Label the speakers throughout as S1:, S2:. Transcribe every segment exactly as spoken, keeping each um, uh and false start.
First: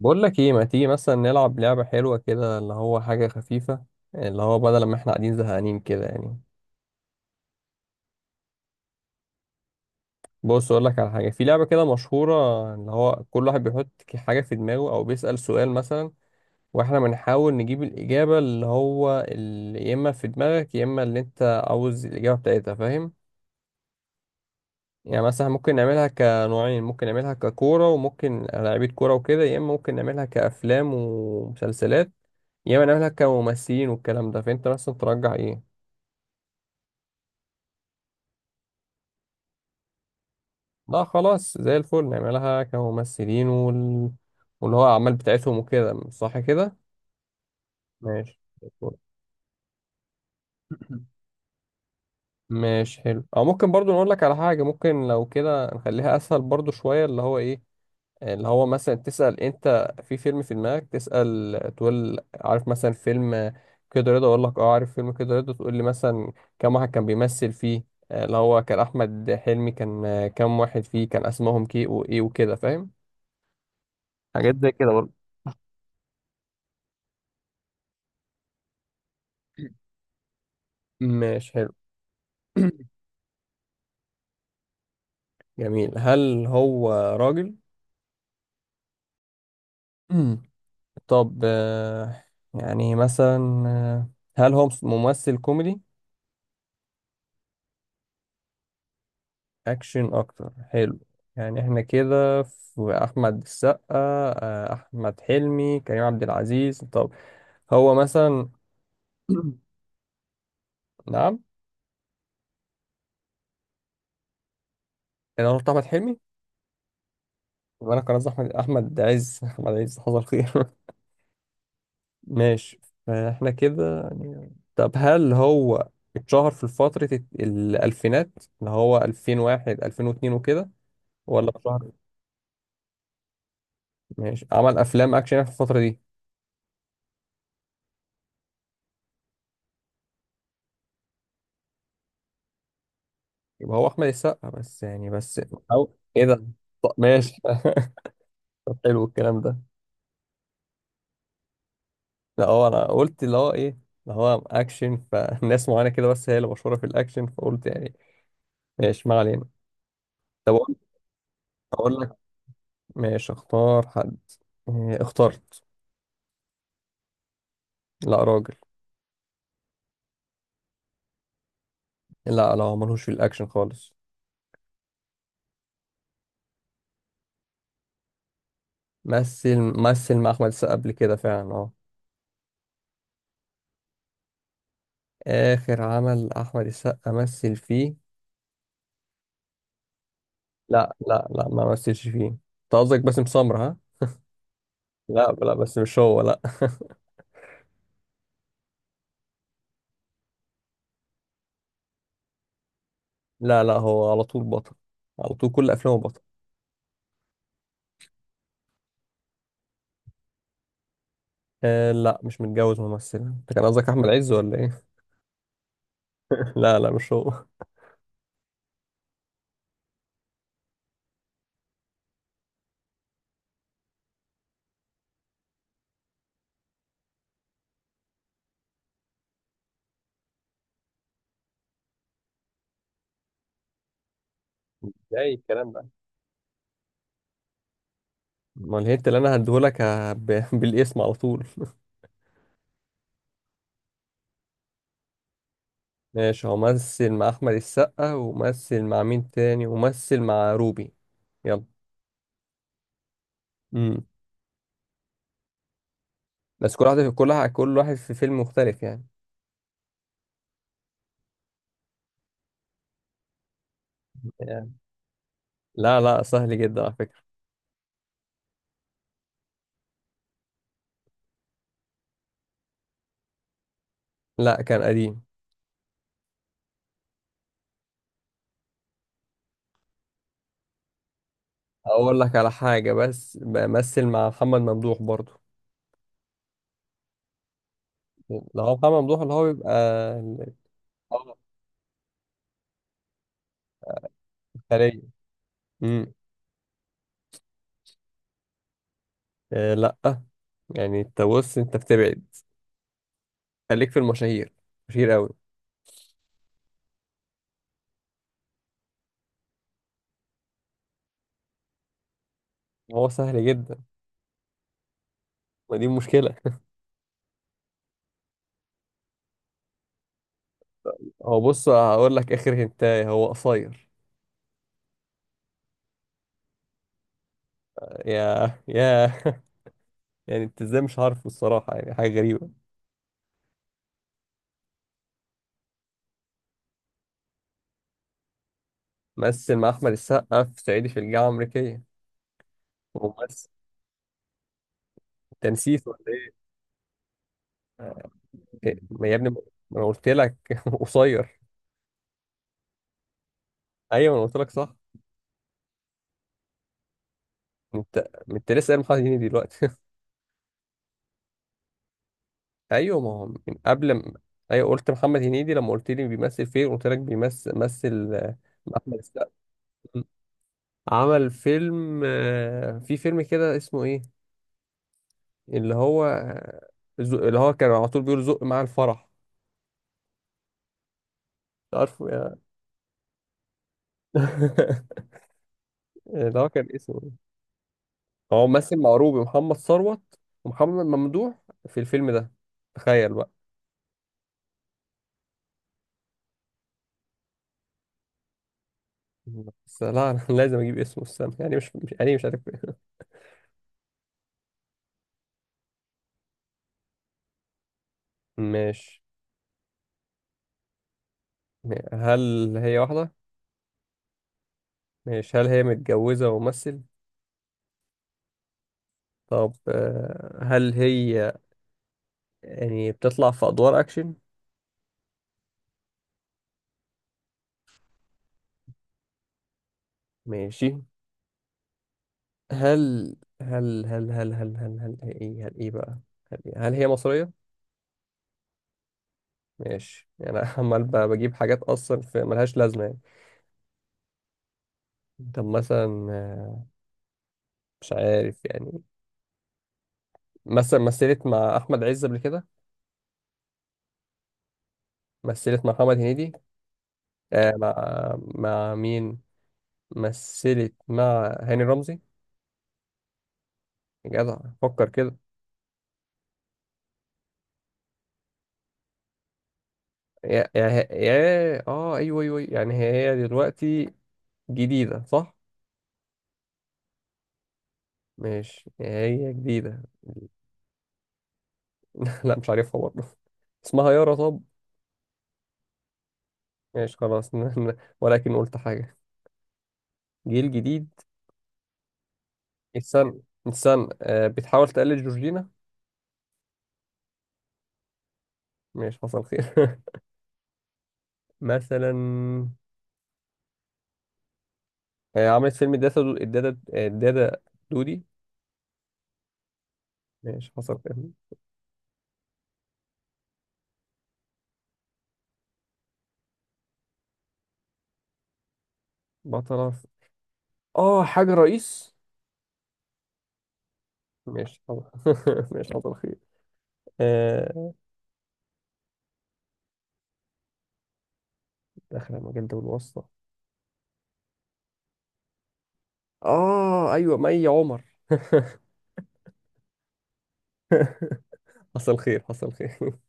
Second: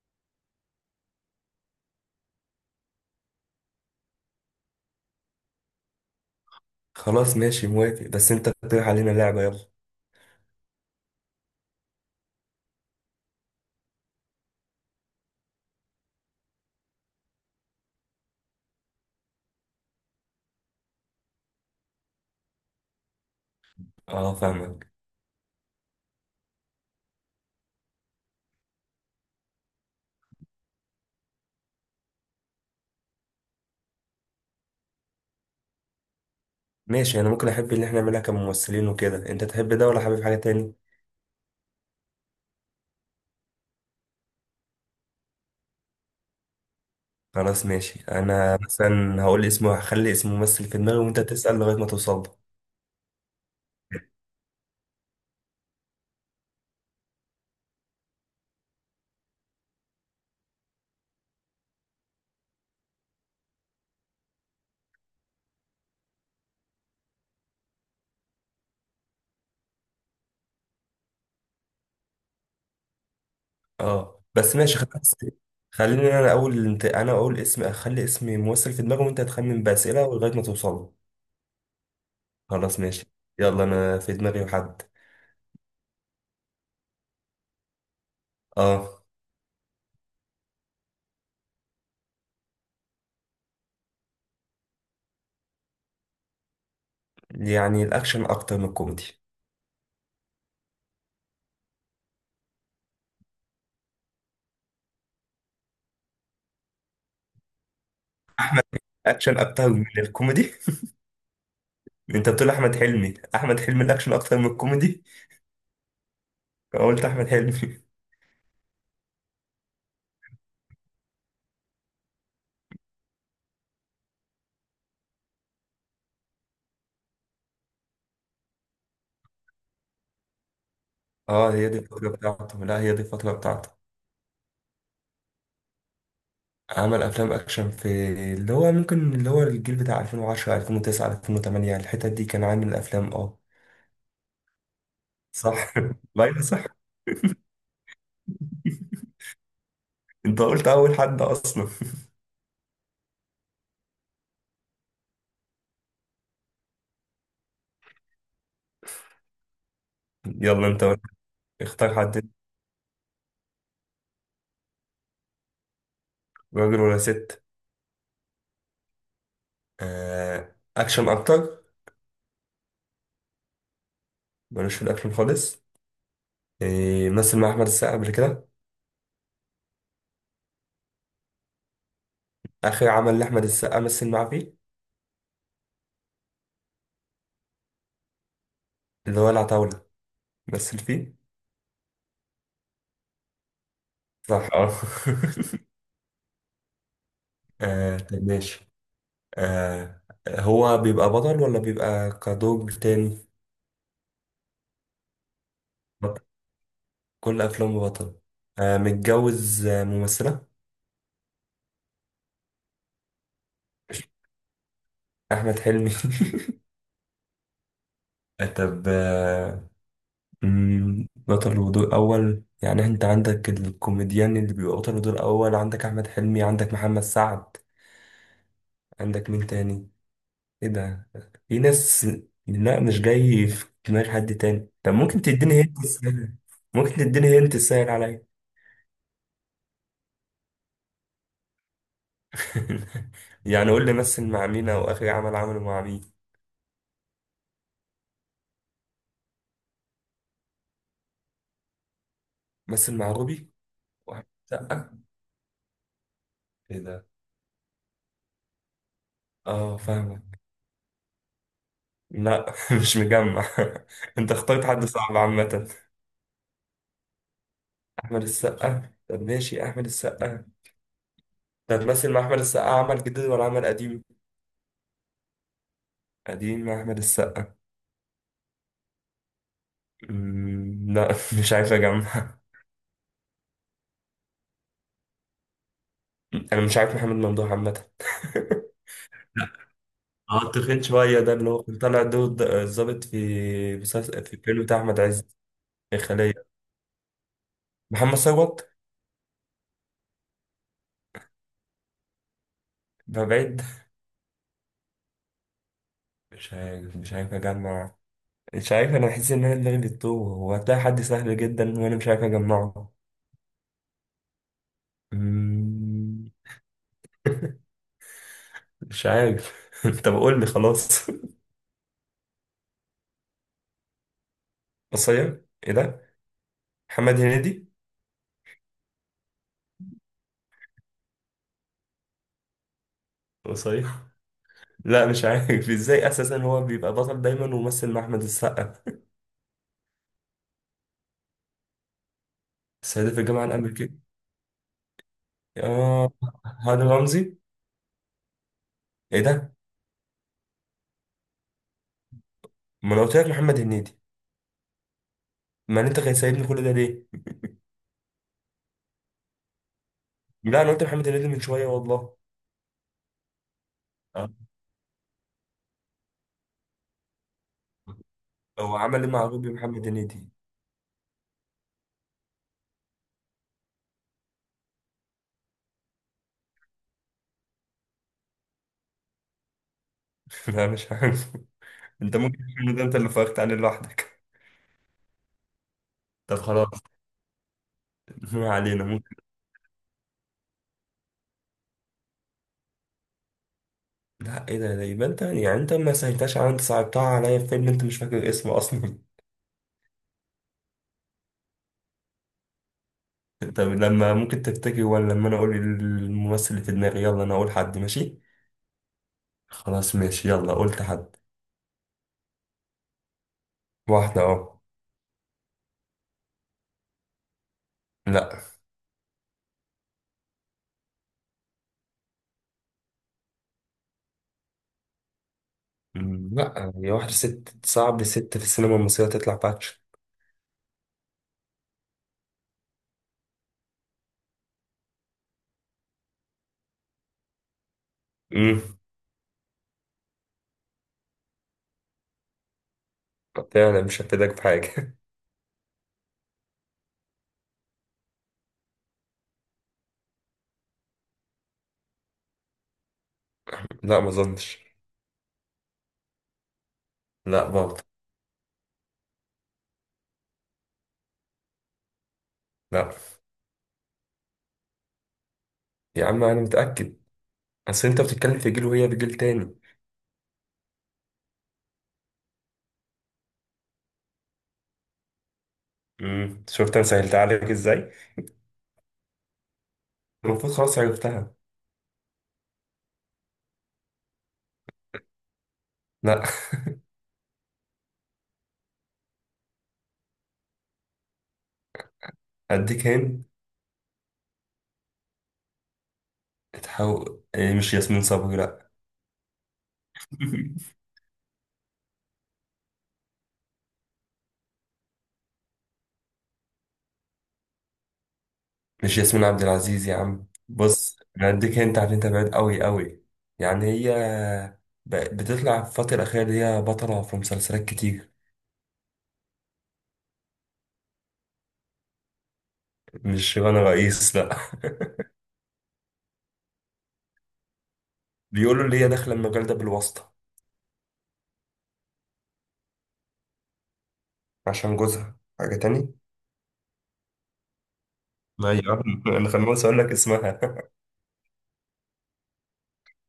S1: بقول لك ايه، ما تيجي مثلا نلعب لعبة حلوة كده؟ اللي هو حاجة خفيفة. اللي هو بدل ما احنا قاعدين زهقانين كده يعني.
S2: خلاص، ماشي، موافق. بس انت اقترح علينا لعبة، يلا.
S1: بص اقول لك على حاجة. في لعبة كده مشهورة اللي هو كل واحد بيحط ك- حاجة في دماغه او بيسأل سؤال مثلا، واحنا بنحاول نجيب الإجابة اللي هو ال- يا اما في دماغك يا اما اللي انت عاوز الإجابة بتاعتها. فاهم؟
S2: اه، فاهمك.
S1: يعني مثلا ممكن نعملها كنوعين. ممكن نعملها ككورة وممكن لعيبة كورة وكده، يا اما ممكن نعملها كأفلام ومسلسلات، يا اما نعملها كممثلين والكلام ده. فانت مثلا ترجح ايه؟
S2: ماشي، انا ممكن احب اللي احنا نعملها كممثلين وكده. انت تحب ده ولا حابب حاجة تاني؟
S1: لا خلاص، زي الفل نعملها كممثلين وال... واللي هو أعمال بتاعتهم وكده، صح كده.
S2: خلاص ماشي،
S1: ماشي
S2: انا
S1: زي الفل.
S2: مثلا هقول اسمه، هخلي اسم ممثل في دماغي وانت تسأل لغاية ما توصل له.
S1: ماشي حلو. او ممكن برضو نقول لك على حاجه، ممكن لو كده نخليها اسهل برضو شويه. اللي هو ايه، اللي هو مثلا تسال انت في فيلم في دماغك، تسال تقول عارف مثلا فيلم كده رضا؟ اقول لك اه عارف فيلم كده رضا، تقول لي مثلا كم واحد كان بيمثل فيه. آه، اللي هو كان احمد حلمي، كان آه، كم واحد فيه كان اسمهم كي وايه وكده. فاهم؟
S2: اه
S1: حاجات
S2: بس
S1: زي
S2: ماشي
S1: كده برضو.
S2: خلاص. خليني انا اقول، انت انا اقول اسم، اخلي اسم ممثل في دماغي وانت تخمن بأسئلة لغاية ما توصل له.
S1: ماشي حلو.
S2: خلاص ماشي. يلا، انا في دماغي حد.
S1: جميل. هل هو راجل؟
S2: اه،
S1: طب، آه، يعني مثلا، آه، هل هو مس- ممثل كوميدي؟
S2: يعني الاكشن اكتر من الكوميدي.
S1: اكشن اكتر، حلو. يعني احنا كده في احمد السقا، آه، احمد حلمي، كريم عبد العزيز. طب هو مثلا.
S2: اكشن اكتر من الكوميدي؟
S1: نعم.
S2: انت بتقول احمد حلمي؟ احمد حلمي الاكشن اكتر من الكوميدي؟
S1: انا قلت احمد حلمي،
S2: فقلت احمد حلمي.
S1: وانا كان قصدي احمد احمد عز. احمد عز، حصل خير. ماشي. فاحنا كده يعني. طب هل هو اتشهر في فترة الت- الألفينات، اللي هو ألفين وواحد ألفين واثنين وكده؟ ولا
S2: اه، هي دي
S1: اتشهر؟
S2: الفتره بتاعته. لا، هي دي الفتره بتاعته.
S1: ماشي. عمل أفلام أكشن في الفترة دي.
S2: عمل افلام اكشن في، اللي هو ممكن اللي هو الجيل بتاع ألفين وعشرة ألفين وتسعة ألفين وتمانية، الحتت دي كان عامل افلام. اه
S1: يبقى هو أحمد السقا بس يعني، بس
S2: صح.
S1: أو إيه
S2: لا يا
S1: ده؟
S2: صح.
S1: طب ماشي. طب حلو الكلام ده.
S2: انت قلت اول حد اصلا.
S1: لا، هو أنا قلت اللي هو إيه، اللي هو أكشن، فالناس معينة كده بس هي اللي مشهورة في الأكشن، فقلت يعني. ماشي، ما علينا. طب
S2: يلا
S1: أقول،
S2: انت قول. اختار
S1: أقول لك.
S2: حد.
S1: ماشي، اختار حد. إيه، اخترت.
S2: راجل ولا ست؟
S1: لا راجل.
S2: آه، اكشن اكتر؟
S1: لا لا، هو ملهوش في الأكشن خالص.
S2: ملوش في الاكشن خالص؟ آه، مثل مع احمد السقا قبل كده؟
S1: مثل مثل مع أحمد السقا قبل كده فعلا، اه.
S2: اخر عمل لاحمد السقا مثل معاه فيه؟
S1: آخر عمل أحمد السقا مثل فيه؟
S2: اللي هو العتاولة، مثل
S1: لا
S2: فيه؟
S1: لا لا، ما مثلش فيه. أنت قصدك باسم سمرة، ها؟
S2: صح اه.
S1: لا لا، بس مش هو، لا.
S2: آه، طب ماشي. آه، هو بيبقى بطل ولا بيبقى كدور تاني؟
S1: لا لا، هو على طول بطل. على طول كل أفلامه بطل.
S2: بطل. كل أفلامه بطل؟ آه، متجوز آه، ممثلة؟
S1: آه لا، مش متجوز ممثل. أنت كان قصدك أحمد عز ولا إيه؟
S2: أحمد حلمي.
S1: لا لا، مش هو.
S2: آه، طب آه مم، بطل ودور أول، يعني أنت عندك الكوميديان اللي بيبقى بطل ودور أول، عندك أحمد حلمي، عندك محمد سعد. عندك مين تاني؟ ايه ده؟ في ناس؟ لا، مش جاي في دماغ حد تاني. طب
S1: ده
S2: ممكن
S1: ايه
S2: تديني
S1: الكلام
S2: هنت
S1: ده؟
S2: السهل؟ ممكن تديني هنت السهل عليا؟
S1: أمال الهنت اللي أنا هديهولك ه- ب- بالاسم على طول.
S2: يعني قول لي مثل مع مين، او اخر عمل عمله مع مين.
S1: ماشي، هو مثل مع احمد السقا، ومثل مع مين تاني، ومثل مع روبي. يلا.
S2: مثل مع روبي؟
S1: امم.
S2: واحد سقا؟
S1: بس
S2: ايه
S1: كل واحد
S2: ده؟
S1: كل واحد كل واحد في فيلم مختلف يعني.
S2: اه فاهمك. لا، مش مجمع. انت اخترت
S1: يعني
S2: حد صعب عامة.
S1: لا لا، سهل جدا على فكرة.
S2: احمد السقا؟ طب ماشي، احمد السقا. طب مثل مع احمد السقا عمل جديد ولا عمل قديم؟
S1: لا كان قديم.
S2: قديم مع احمد السقا. أمم، لا، مش عارف
S1: اقول
S2: اجمع.
S1: لك على حاجة، بس بمثل مع محمد ممدوح برضو.
S2: انا مش عارف محمد ممدوح عامه.
S1: لا هو محمد ممدوح اللي هو بيبقى
S2: اه،
S1: ال-
S2: التخين شويه ده،
S1: اه
S2: اللي هو كان طالع دور د- الضابط في مسلسل في الفيلم بتاع احمد
S1: الخلية.
S2: عز؟
S1: امم.
S2: الخليه؟ محمد ثروت؟
S1: آه لا. يعني انت بص، انت بتبعد.
S2: بقى بعيد؟
S1: خليك في المشاهير، مشاهير قوي.
S2: مش عارف مش عارف اجمع. مش عارف، انا بحس ان انا دماغي بتتوه. هو هتلاقي حد سهل جدا وانا مش عارف اجمعه.
S1: هو سهل جدا. ما دي
S2: أمم،
S1: مشكلة.
S2: مش عارف. طب قول لي خلاص.
S1: هو بص، هقول لك اخر هنتايه، هو قصير.
S2: قصير؟ ايه ده؟ محمد هنيدي.
S1: يا يا. يعني انت ازاي مش عارفه الصراحة، يعني حاجة غريبة.
S2: قصير؟ لا مش عارف ازاي اساسا هو بيبقى بطل دايما وممثل مع احمد السقا.
S1: مثل مع أحمد السقا في صعيدي في الجامعة الأمريكية.
S2: السيدة في الجامعة
S1: ومثل،
S2: الأمريكية؟
S1: أنت نسيت ولا
S2: اه.
S1: إيه؟
S2: هاني رمزي؟
S1: إيه، ما يا
S2: ايه
S1: ابني، ما
S2: ده؟
S1: أنا قلت لك. قصير.
S2: ما انا قلت لك محمد هنيدي.
S1: أيوه ما أنا قلت لك، صح.
S2: ما انت كان سايبني كل ده ليه؟
S1: أنت أنت لسه قايل محمد هنيدي دلوقتي.
S2: لا انا قلت محمد هنيدي من شويه والله.
S1: أيوه، ما هو من قبل ما.
S2: آه.
S1: أيوه، قلت محمد هنيدي لما قلت لي بيمثل فين، قلت لك بيمثل مثل، آه، مع
S2: هو
S1: أحمد
S2: عمل ايه مع
S1: السقا.
S2: روبي محمد هنيدي؟
S1: عمل فيلم، آه، في فيلم كده اسمه إيه؟ اللي هو آه، زو- اللي هو كان على طول بيقول زق مع الفرح.
S2: لا مش عارف.
S1: عارفه
S2: انت ممكن
S1: يا.
S2: تعمل ده، انت اللي فرقت عليه لوحدك. طب
S1: اللي هو كان
S2: خلاص.
S1: اسمه إيه؟ هو
S2: ما
S1: ممثل
S2: علينا،
S1: مع
S2: ممكن.
S1: روبي، محمد ثروت، ومحمد ممدوح في الفيلم ده. تخيل بقى.
S2: لا، ايه ده ده يبقى انت يعني انت ما سهلتهاش على، انت صعبتها عليا في فيلم انت مش فاكر اسمه اصلا.
S1: بس لا انا لازم اجيب اسمه، استنى. يعني مش مش يعني مش عارف.
S2: طب لما ممكن تفتكر؟ ولا لما انا اقول الممثل اللي في دماغي؟ يلا انا اقول حد، ماشي.
S1: ماشي.
S2: خلاص ماشي، يلا قلت حد.
S1: هل هي واحدة؟
S2: واحده اهو.
S1: ماشي. هل هي متجوزة وممثل؟
S2: لا.
S1: طب، آه، هل هي يعني بتطلع في أدوار أكشن؟
S2: مم، لا هي واحدة ست، صعب ست في السينما المصرية تطلع باتش.
S1: ماشي. هل هل هل هل هل هل هل هي إيه، هل إيه بقى؟ هل, إيه؟ هل هي مصرية؟
S2: امم.
S1: ماشي. يعني أنا عمال ب- بجيب حاجات اصلا في ملهاش لازمه يعني.
S2: فعلا مش هفيدك بحاجة.
S1: طب مثلا، آه، مش عارف يعني. مثلا مثلت مع احمد عز قبل كده؟
S2: لا ما اظنش.
S1: مثلت مع محمد هنيدي؟
S2: لا
S1: آه
S2: برضه.
S1: مع مع مين؟ مثلت مع هاني رمزي؟
S2: لا
S1: يا جدع، فكر كده.
S2: يا عم انا متأكد. اصل انت بتتكلم في جيل وهي في جيل تاني.
S1: يا يا يا، اه، ايوه ايوه أيوة. يعني هي دلوقتي جديده، صح؟
S2: امم، شفت انا سهلتها عليك ازاي؟
S1: مش هي جديده.
S2: المفروض خلاص عرفتها.
S1: لا مش عارفها برضه. اسمها يارا؟ طب
S2: لا،
S1: ماشي، خلاص. ولكن قلت حاجه، جيل جديد.
S2: اديك
S1: استنى،
S2: هند.
S1: استنى آه بتحاول تقلد جورجينا؟
S2: تحاول إيه، مش ياسمين صبري، لا.
S1: ماشي، حصل خير. مثلا، آه عملت فيلم الدادا دو... الدادا آه، الدادا دودي؟
S2: مش ياسمين عبد العزيز يا عم.
S1: ماشي حصل خير.
S2: بص، انا اديك هنت عشان انت بعيد قوي قوي. يعني هي ب- بتطلع في الفترة الأخيرة دي، هي بطلة في مسلسلات كتير.
S1: بطلة في- اه حاجة رئيس؟
S2: مش شيرين رئيس، لا.
S1: ماشي حصل. ماشي حصل خير. آه.
S2: بيقولوا اللي هي داخلة المجال ده بالواسطة،
S1: داخلة مجال ده بالواسطة.
S2: عشان جوزها حاجة تاني.
S1: اه ايوه، مي عمر.
S2: ايوه. انا خلاص اقول لك اسمها.
S1: حصل خير، حصل خير.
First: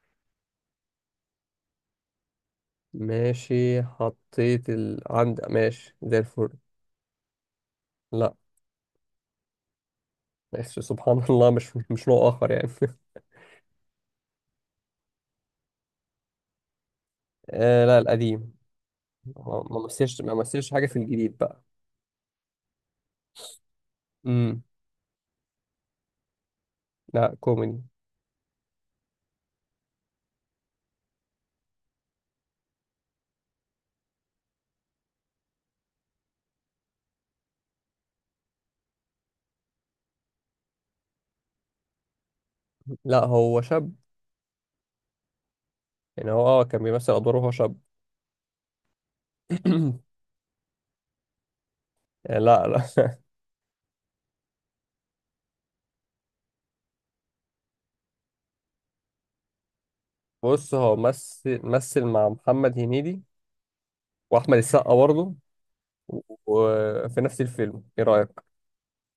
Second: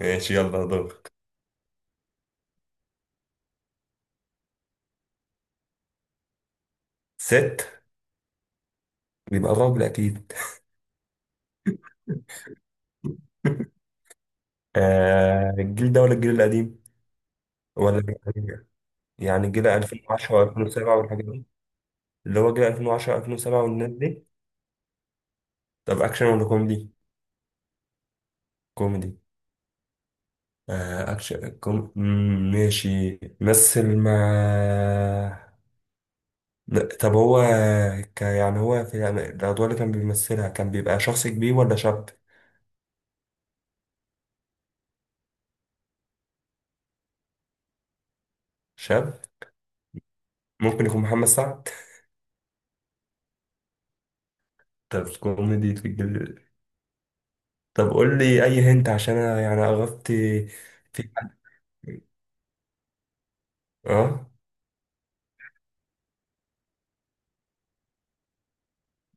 S2: ماشي يلا دورك.
S1: ماشي، حطيت ال... عند. ماشي، زي الفل.
S2: ست؟
S1: لا.
S2: بيبقى راجل اكيد.
S1: ماشي، سبحان الله، مش مش نوع اخر يعني.
S2: آه، الجيل ده ولا الجيل القديم؟
S1: آه
S2: ولا
S1: لا،
S2: الجيل
S1: القديم.
S2: القديم؟ يعني
S1: ما
S2: الجيل
S1: ما مثلش ما
S2: ألفين وعشرة
S1: مثلش حاجة في
S2: ألفين وسبعة والحاجات
S1: الجديد
S2: دي؟
S1: بقى.
S2: اللي هو جيل ألفين وعشرة ألفين وسبعة والناس دي.
S1: امم.
S2: طب اكشن ولا كوميدي؟
S1: لا كوميدي.
S2: كوميدي؟ آه، اكشن كوم... مم، ماشي. مثل مع لا، طب هو، ك... يعني هو في الأم- الأدوار اللي كان بيمثلها كان بيبقى شخص كبير ولا شاب؟
S1: لا هو شاب. يعني هو اه كان بيمثل أدواره وهو شاب.
S2: شاب؟ ممكن يكون محمد سعد؟
S1: يعني لا لا.
S2: طب كوميدي في الجل. طب قول لي أي هنت عشان أنا يعني عرفت.
S1: بص، هو
S2: في حد؟
S1: مثل مثل مع محمد هنيدي
S2: اه.
S1: وأحمد السقا برضه و- وفي نفس الفيلم، إيه رأيك؟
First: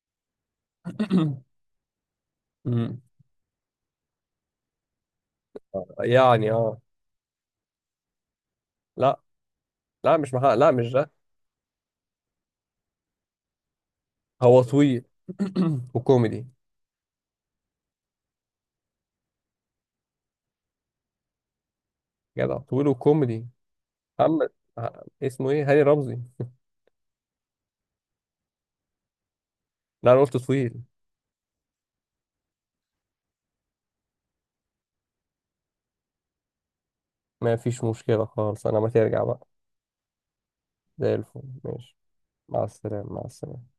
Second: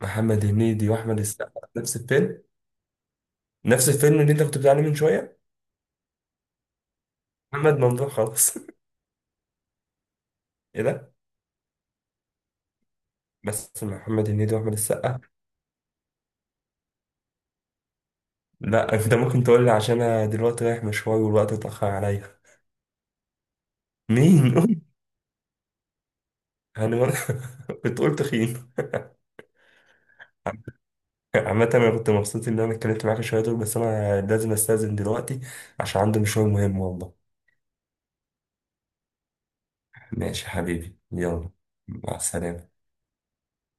S2: محمد هنيدي وأحمد السقا نفس الفيلم؟
S1: امم.
S2: نفس الفيلم اللي أنت كنت بتعلم من شوية؟
S1: يعني اه.
S2: محمد ممدوح خلاص.
S1: لا لا، مش محمد، لا
S2: إيه
S1: مش
S2: ده؟
S1: ده.
S2: بس محمد هنيدي
S1: هو
S2: وأحمد
S1: طويل
S2: السقا.
S1: وكوميدي.
S2: لا أنت ممكن تقول لي، عشان أنا دلوقتي رايح مشوار والوقت اتأخر عليا.
S1: جدع طويل وكوميدي. محمد،
S2: مين؟
S1: ه- اسمه ايه؟ هاني رمزي.
S2: هاني مر- بتقول تخين؟
S1: لا انا قلت طويل.
S2: عامة أنا كنت مبسوط إن أنا اتكلمت معاك شوية دول، بس أنا لازم أستأذن دلوقتي عشان عندي مشوار مهم والله.
S1: ما فيش مشكلة خالص، انا ما ترجع بقى.
S2: ماشي يا حبيبي،
S1: زي الفل،
S2: يلا.
S1: ماشي.
S2: مع
S1: مع
S2: السلامة.
S1: السلامة. مع السلامة،